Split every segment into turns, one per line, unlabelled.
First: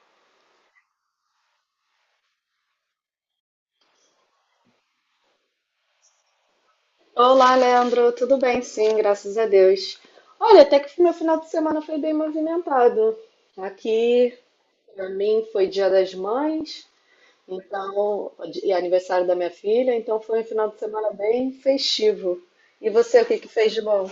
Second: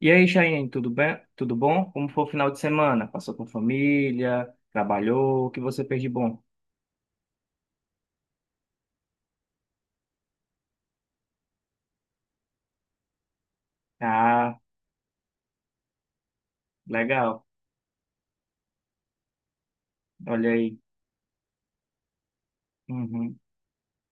E aí, Chayenne, tudo bem? Tudo bom? Como foi o final de semana? Passou com família? Trabalhou? O que você fez de bom?
Olá, Leandro. Tudo bem? Sim, graças a Deus. Olha, até que meu final de semana foi bem movimentado. Tá aqui,
Ah,
para mim, foi Dia das Mães,
legal.
então, e aniversário da minha filha, então foi um
Olha
final
aí.
de semana bem festivo. E você, o
Uhum.
que que fez de bom?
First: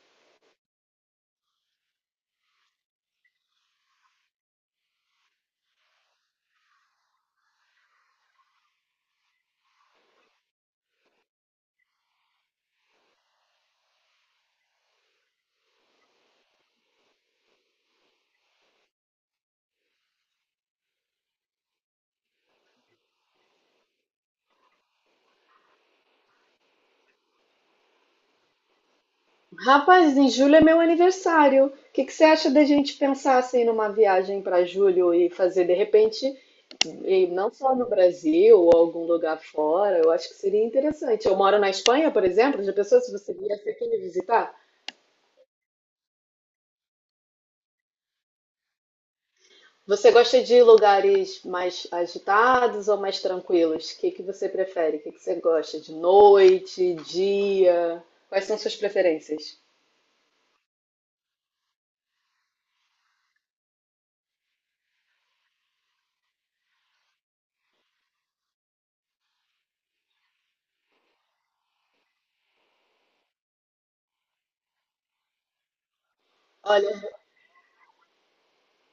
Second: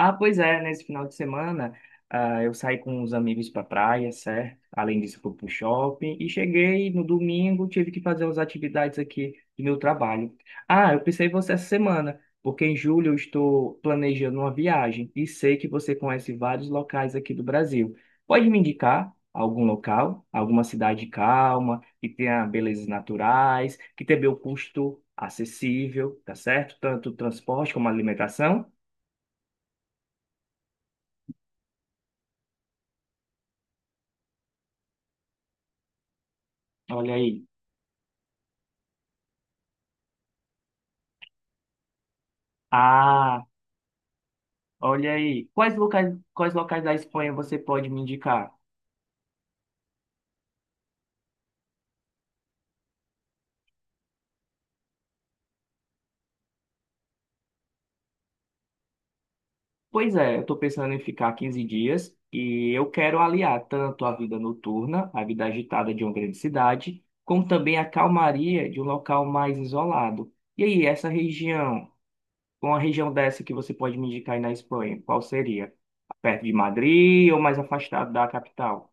Ah, pois é, nesse final de semana, eu saí com os amigos para praia, certo? Além disso, fui pro shopping e cheguei no domingo, tive que fazer umas atividades aqui do meu trabalho. Ah, eu pensei em você essa semana, porque em julho eu estou planejando uma viagem e sei que você conhece vários locais aqui do Brasil. Pode me indicar algum local, alguma cidade calma, que tenha belezas naturais, que tenha o custo acessível, tá certo? Tanto transporte como alimentação.
Rapaz, em julho é meu aniversário. O que que você acha da gente pensar assim numa viagem para julho e fazer de repente,
Olha
e
aí.
não só no Brasil ou algum lugar fora? Eu acho que seria interessante. Eu moro na Espanha, por exemplo. Já pensou se você
Ah,
viesse aqui me visitar?
olha aí. Quais locais da Espanha você pode me indicar?
Você gosta de lugares mais agitados ou mais tranquilos? O que que você prefere? O que que você gosta? De noite, dia? Quais são suas preferências?
Pois é, eu estou pensando em ficar 15 dias e eu quero aliar tanto a vida noturna, a vida agitada de uma grande cidade, como também a calmaria de um local mais isolado. E aí, uma região dessa que você pode me indicar aí na Espanha, qual seria? Perto de Madrid ou mais afastado da capital?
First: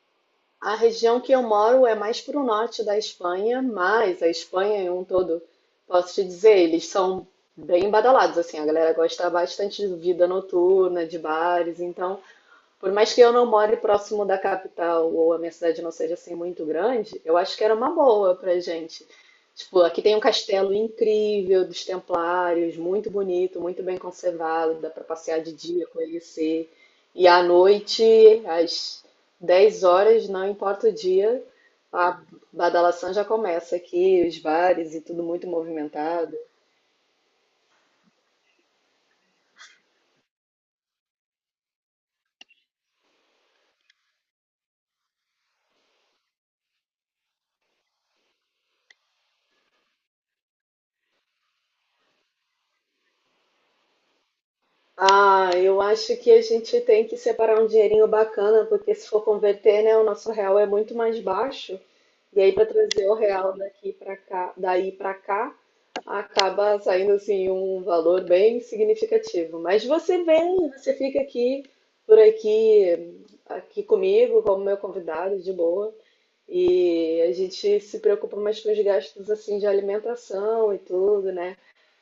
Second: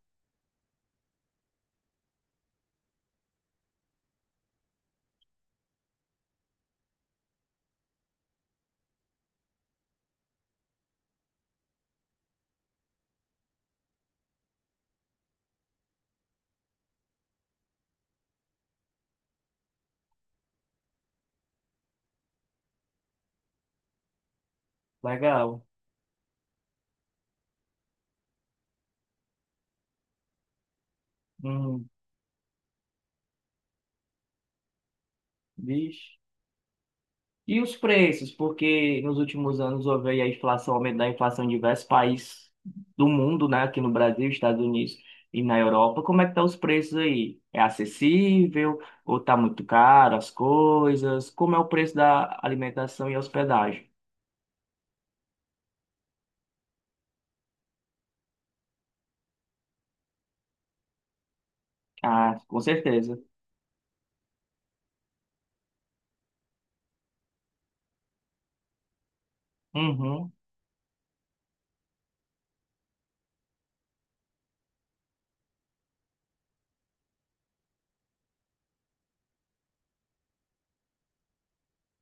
A região que eu moro é mais para o norte da Espanha, mas a Espanha em um todo, posso te dizer, eles são bem badalados, assim, a galera gosta bastante de vida noturna, de bares, então por mais que eu não more próximo da capital ou a minha cidade não seja assim muito grande, eu acho que era uma boa pra gente. Tipo, aqui tem um castelo incrível dos Templários, muito bonito, muito bem conservado, dá pra passear de
Legal.
dia, conhecer. E à noite, às 10 horas, não importa o dia,
Hum,
a badalação já começa aqui, os bares e tudo muito
vixe.
movimentado.
E os preços, porque nos últimos anos houve aí a inflação, aumento da inflação em diversos países do mundo, né? Aqui no Brasil, Estados Unidos e na Europa. Como é que estão os preços aí? É acessível ou tá muito caro as coisas? Como é o preço da alimentação e hospedagem?
Ah, eu acho que a gente tem que separar um dinheirinho bacana, porque se for converter, né, o nosso real é muito mais baixo.
Ah,
E aí
com
para trazer o
certeza.
real daqui para cá, daí para cá, acaba saindo assim um valor bem significativo. Mas você
Uhum.
vem, você fica aqui por aqui, aqui comigo como meu convidado de boa. E a gente se preocupa mais com os gastos assim de alimentação e tudo, né?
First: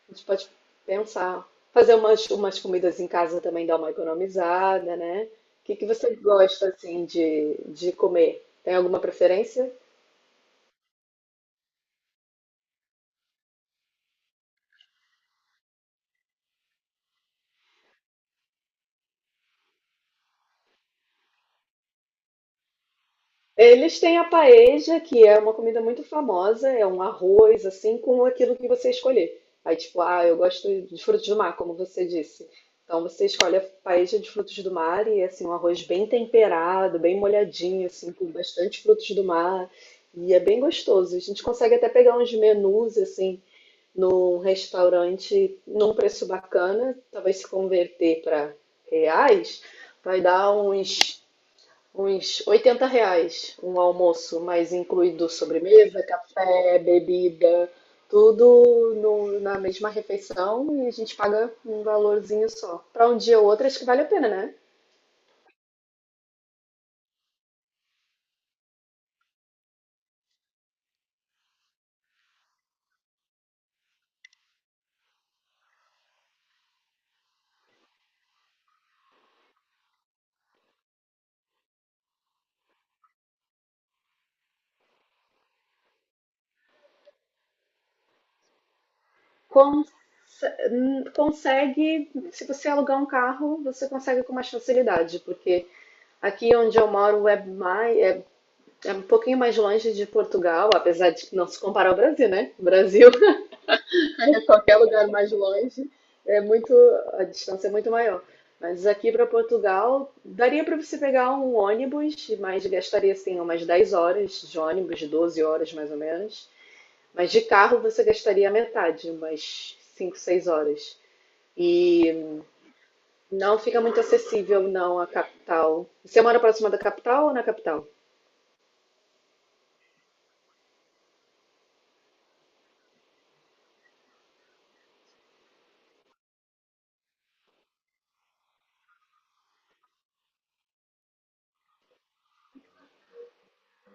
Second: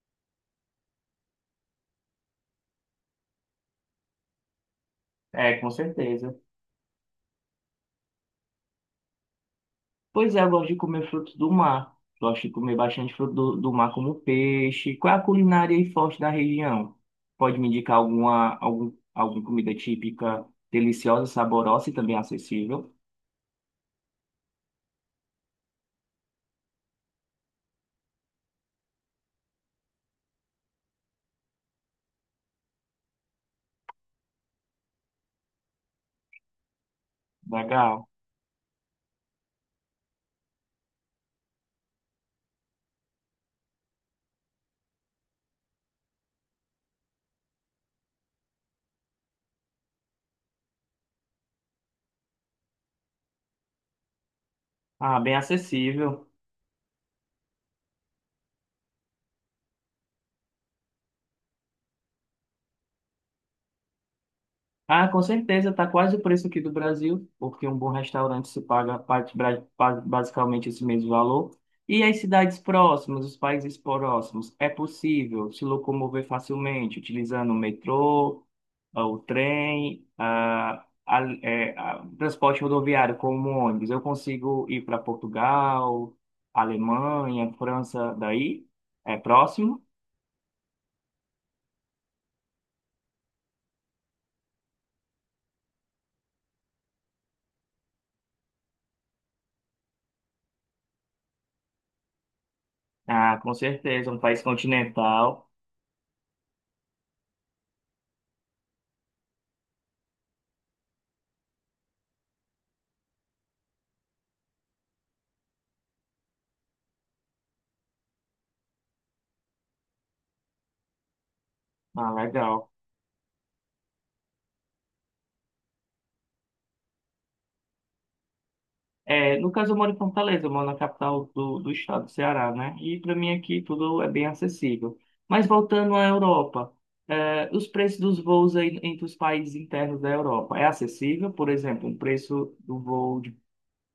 A gente pode pensar. Fazer umas comidas em casa também dá uma economizada, né?
É,
O
com
que que você
certeza.
gosta, assim, de comer? Tem alguma preferência?
Pois é, eu gosto de comer frutos do mar. Gosto de comer bastante fruto do mar, como peixe. Qual é a culinária aí forte da região? Pode me indicar alguma comida típica, deliciosa, saborosa e também acessível?
Eles têm a paella, que é uma comida muito famosa, é um arroz, assim, com aquilo que você escolher. Aí, tipo, ah, eu gosto de frutos do mar, como você disse. Então, você escolhe a paella de frutos do mar e, é assim, um arroz bem temperado, bem molhadinho,
Legal.
assim, com bastante frutos do mar. E é bem gostoso. A gente consegue até pegar uns menus, assim, num restaurante num preço bacana, talvez se converter para reais, vai dar uns, uns 80 reais um almoço, mas
Ah,
incluído
bem
sobremesa,
acessível.
café, bebida, tudo na mesma refeição e a gente paga um valorzinho só. Para um dia ou outro, acho que vale a pena, né?
Ah, com certeza, está quase o preço aqui do Brasil, porque um bom restaurante se paga parte basicamente esse mesmo valor. E as cidades próximas, os países próximos, é possível se locomover facilmente, utilizando o metrô, o trem, o transporte rodoviário como um ônibus. Eu consigo ir para Portugal, Alemanha, França, daí é próximo?
con Consegue, se você alugar um carro, você consegue com mais facilidade, porque aqui onde eu moro é mais, é um pouquinho mais longe de Portugal, apesar de que não se comparar ao Brasil, né? O Brasil
Ah, com certeza, um país continental.
é muito, a distância é muito maior. Mas aqui para Portugal, daria para você pegar um ônibus, mas gastaria assim umas 10 horas de ônibus, 12 horas mais ou menos. Mas de carro você gastaria a metade, umas 5, 6 horas.
Ah,
E
legal.
não fica muito acessível não a capital. Você mora próxima da capital ou na capital?
É, no caso, eu moro em Fortaleza, eu moro na capital do estado do Ceará, né? E para mim aqui tudo é bem acessível. Mas voltando à Europa, os preços dos voos aí entre os países internos da Europa é acessível? Por exemplo, o preço do voo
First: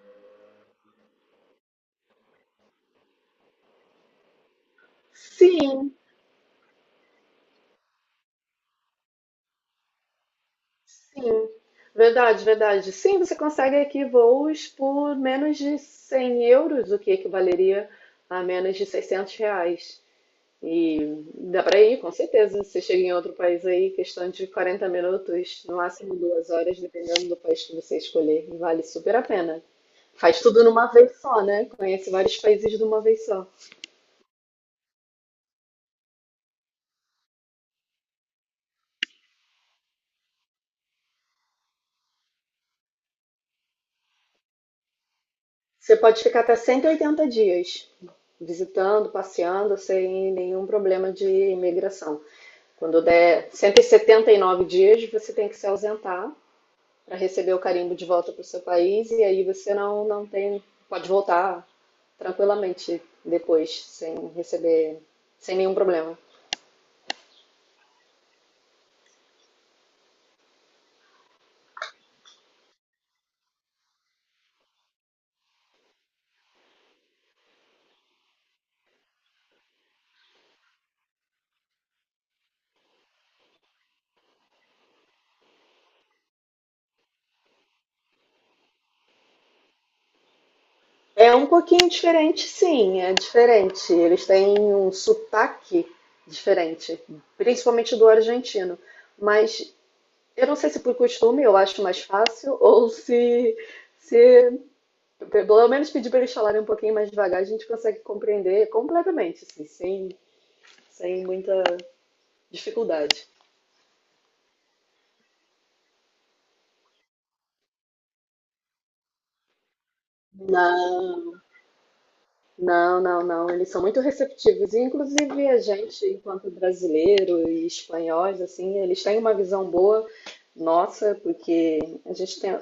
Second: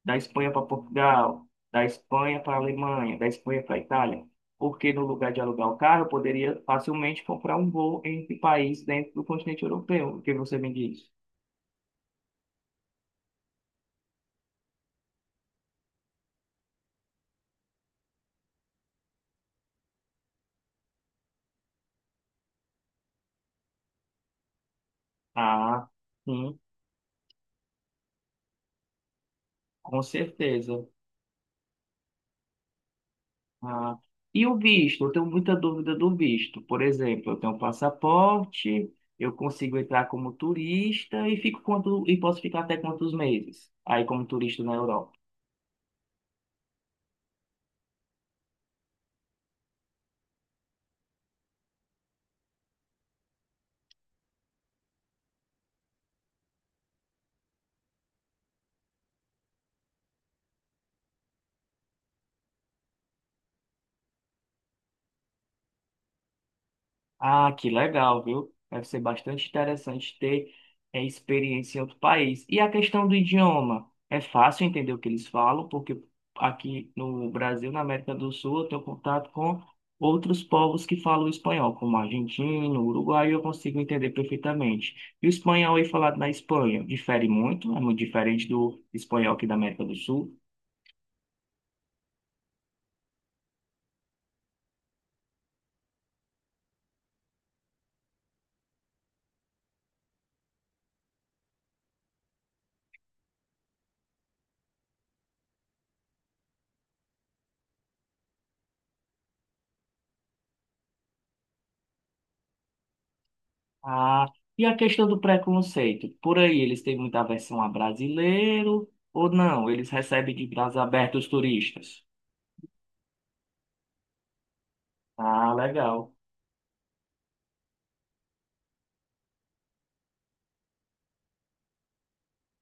da Espanha para Portugal, da Espanha para Alemanha, da Espanha para Itália? Porque no lugar de alugar o
Sim,
carro, eu poderia facilmente comprar um voo entre países dentro do continente europeu. O que você me diz?
Sim, verdade, Sim, você consegue aqui voos por menos de 100 euros, o que equivaleria a menos de 600 reais. E dá para ir, com certeza. Você chega em outro país aí, questão de 40 minutos, no
Ah,
máximo duas
sim,
horas, dependendo do país que você escolher. Vale super a pena.
com
Faz tudo
certeza.
numa vez só, né? Conhece vários países de uma vez só.
Ah, e o visto? Eu tenho muita dúvida do visto. Por exemplo, eu tenho um passaporte, eu consigo entrar como turista e fico quanto, e posso ficar até quantos meses aí como turista na Europa?
Você pode ficar até 180 dias visitando, passeando, sem nenhum problema de imigração. Quando der 179 dias, você tem que se ausentar para receber o carimbo de volta para o seu país e aí você não tem, pode voltar tranquilamente depois, sem receber, sem nenhum problema.
Ah, que legal, viu? Deve ser bastante interessante ter experiência em outro país. E a questão do idioma? É fácil entender o que eles falam, porque aqui no Brasil, na América do Sul, eu tenho contato com outros povos que falam espanhol, como argentino, uruguaio, eu consigo entender perfeitamente. E o espanhol aí falado na Espanha difere muito, é muito diferente do espanhol aqui da América do Sul.
É um pouquinho diferente, sim, é diferente. Eles têm um sotaque diferente, principalmente do argentino. Mas eu não sei se por costume eu acho mais fácil ou se pelo menos pedir para eles falarem um pouquinho mais devagar, a gente consegue compreender completamente, assim, sem, sem muita dificuldade.
Ah, e a questão do preconceito? Por aí eles têm muita aversão a brasileiro ou não? Eles recebem de braços abertos os
Não,
turistas?
não, não, não. Eles são muito receptivos. E, inclusive
Ah,
a gente,
legal.
enquanto brasileiro e espanhóis, assim, eles têm uma visão boa nossa, porque a gente tem,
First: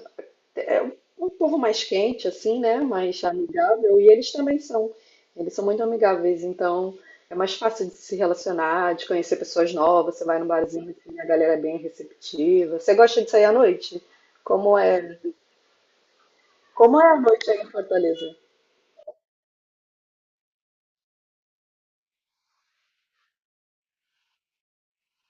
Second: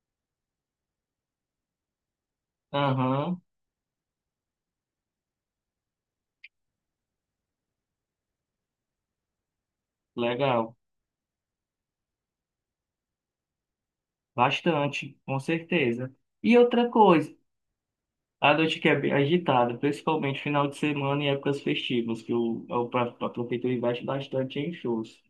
é um povo mais quente, assim, né? Mais
Aham,
amigável. E eles também são. Eles são muito amigáveis, então é mais fácil de se relacionar, de conhecer pessoas novas. Você vai num
legal.
barzinho, assim, a galera é bem receptiva. Você gosta de sair à noite? Como
Bastante,
é?
com certeza. E outra
Como é a
coisa,
noite aí em Fortaleza?
a noite que é bem agitada, principalmente final de semana e épocas festivas, que a prefeitura investe bastante em shows.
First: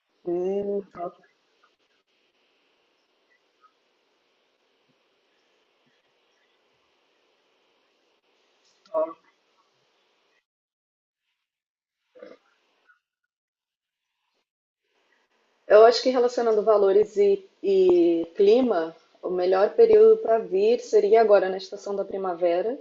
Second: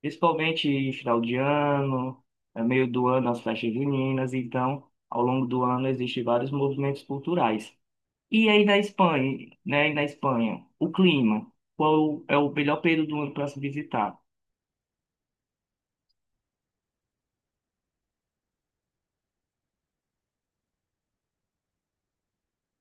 Principalmente em final de ano, é meio do ano, as festas juninas, então, ao longo do ano, existem vários movimentos culturais. E aí da Espanha, né? E na Espanha, o clima. Qual é o melhor período do ano para se visitar?
Eu acho que relacionando valores e clima, o melhor período para vir seria agora na estação da primavera,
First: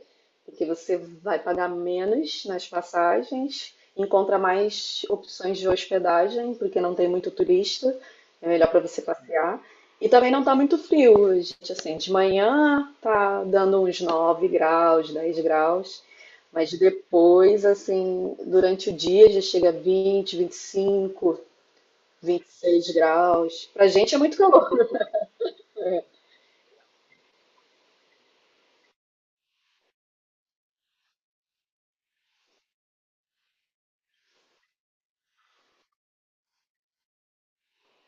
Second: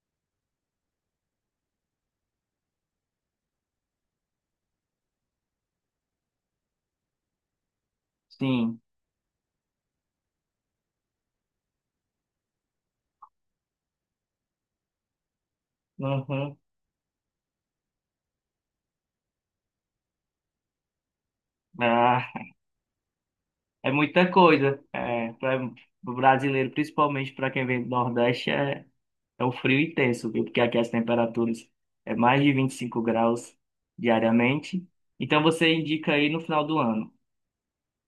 porque você vai pagar menos nas passagens, encontra mais opções de hospedagem, porque não tem muito turista, é melhor para
Sim.
você passear. E também não tá muito frio, gente, assim, de manhã tá dando uns 9 graus, 10 graus,
Uhum.
mas depois, assim, durante o dia já chega a vinte, vinte e cinco,
Ah,
26 graus. Pra
é
gente é
muita
muito calor.
coisa. É, para o brasileiro, principalmente para quem vem do Nordeste, é, um frio intenso, viu? Porque aqui as temperaturas é mais de 25 graus diariamente. Então você indica aí no final do ano.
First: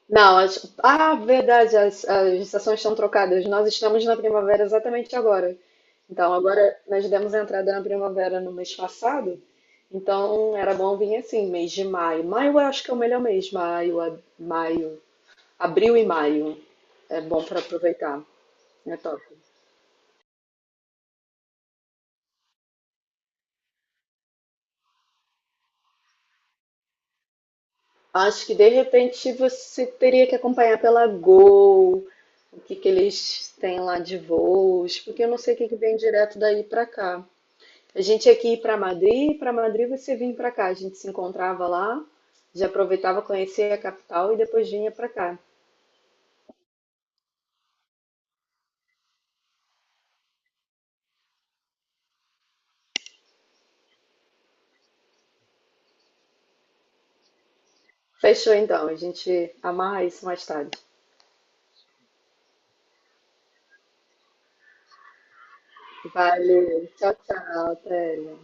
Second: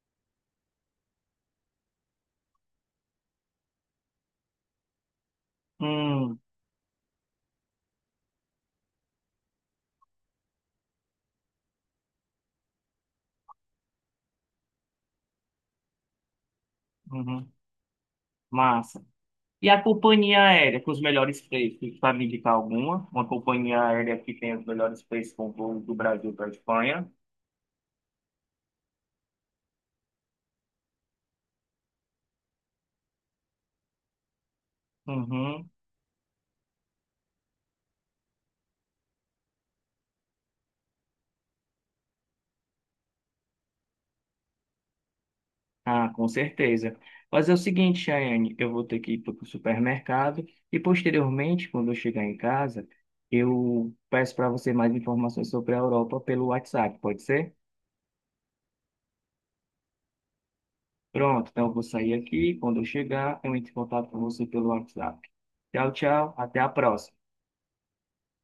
Não, ah, verdade, as estações estão trocadas. Nós estamos na primavera exatamente agora. Então,
Hum,
agora nós demos entrada na primavera no mês passado. Então, era bom vir assim, mês de maio. Maio eu acho que é o melhor mês. Maio, abril e maio. É bom
uhum.
para aproveitar. É
Massa.
top.
E a companhia aérea com os melhores preços, tu sabe indicar alguma? Uma companhia aérea que tem os melhores preços com voo do Brasil para a Espanha?
Acho que de repente você teria que acompanhar pela Gol o que que eles têm lá de voos, porque eu não sei o que
Uhum.
que vem direto daí pra cá. A gente ia aqui para Madrid, e para Madrid você vinha pra cá, a gente se encontrava lá, já aproveitava conhecer a capital e depois vinha pra cá.
Ah, com certeza. Mas é o seguinte, Chayane, eu vou ter que ir para o supermercado e posteriormente, quando eu chegar em casa, eu peço para você mais informações sobre a Europa pelo WhatsApp, pode ser?
Fechou então, a gente amarra isso mais tarde.
Pronto, então eu vou sair aqui. Quando eu chegar, eu entro em contato com você pelo WhatsApp. Tchau, tchau. Até a
Valeu, tchau,
próxima.
tchau, Thélia.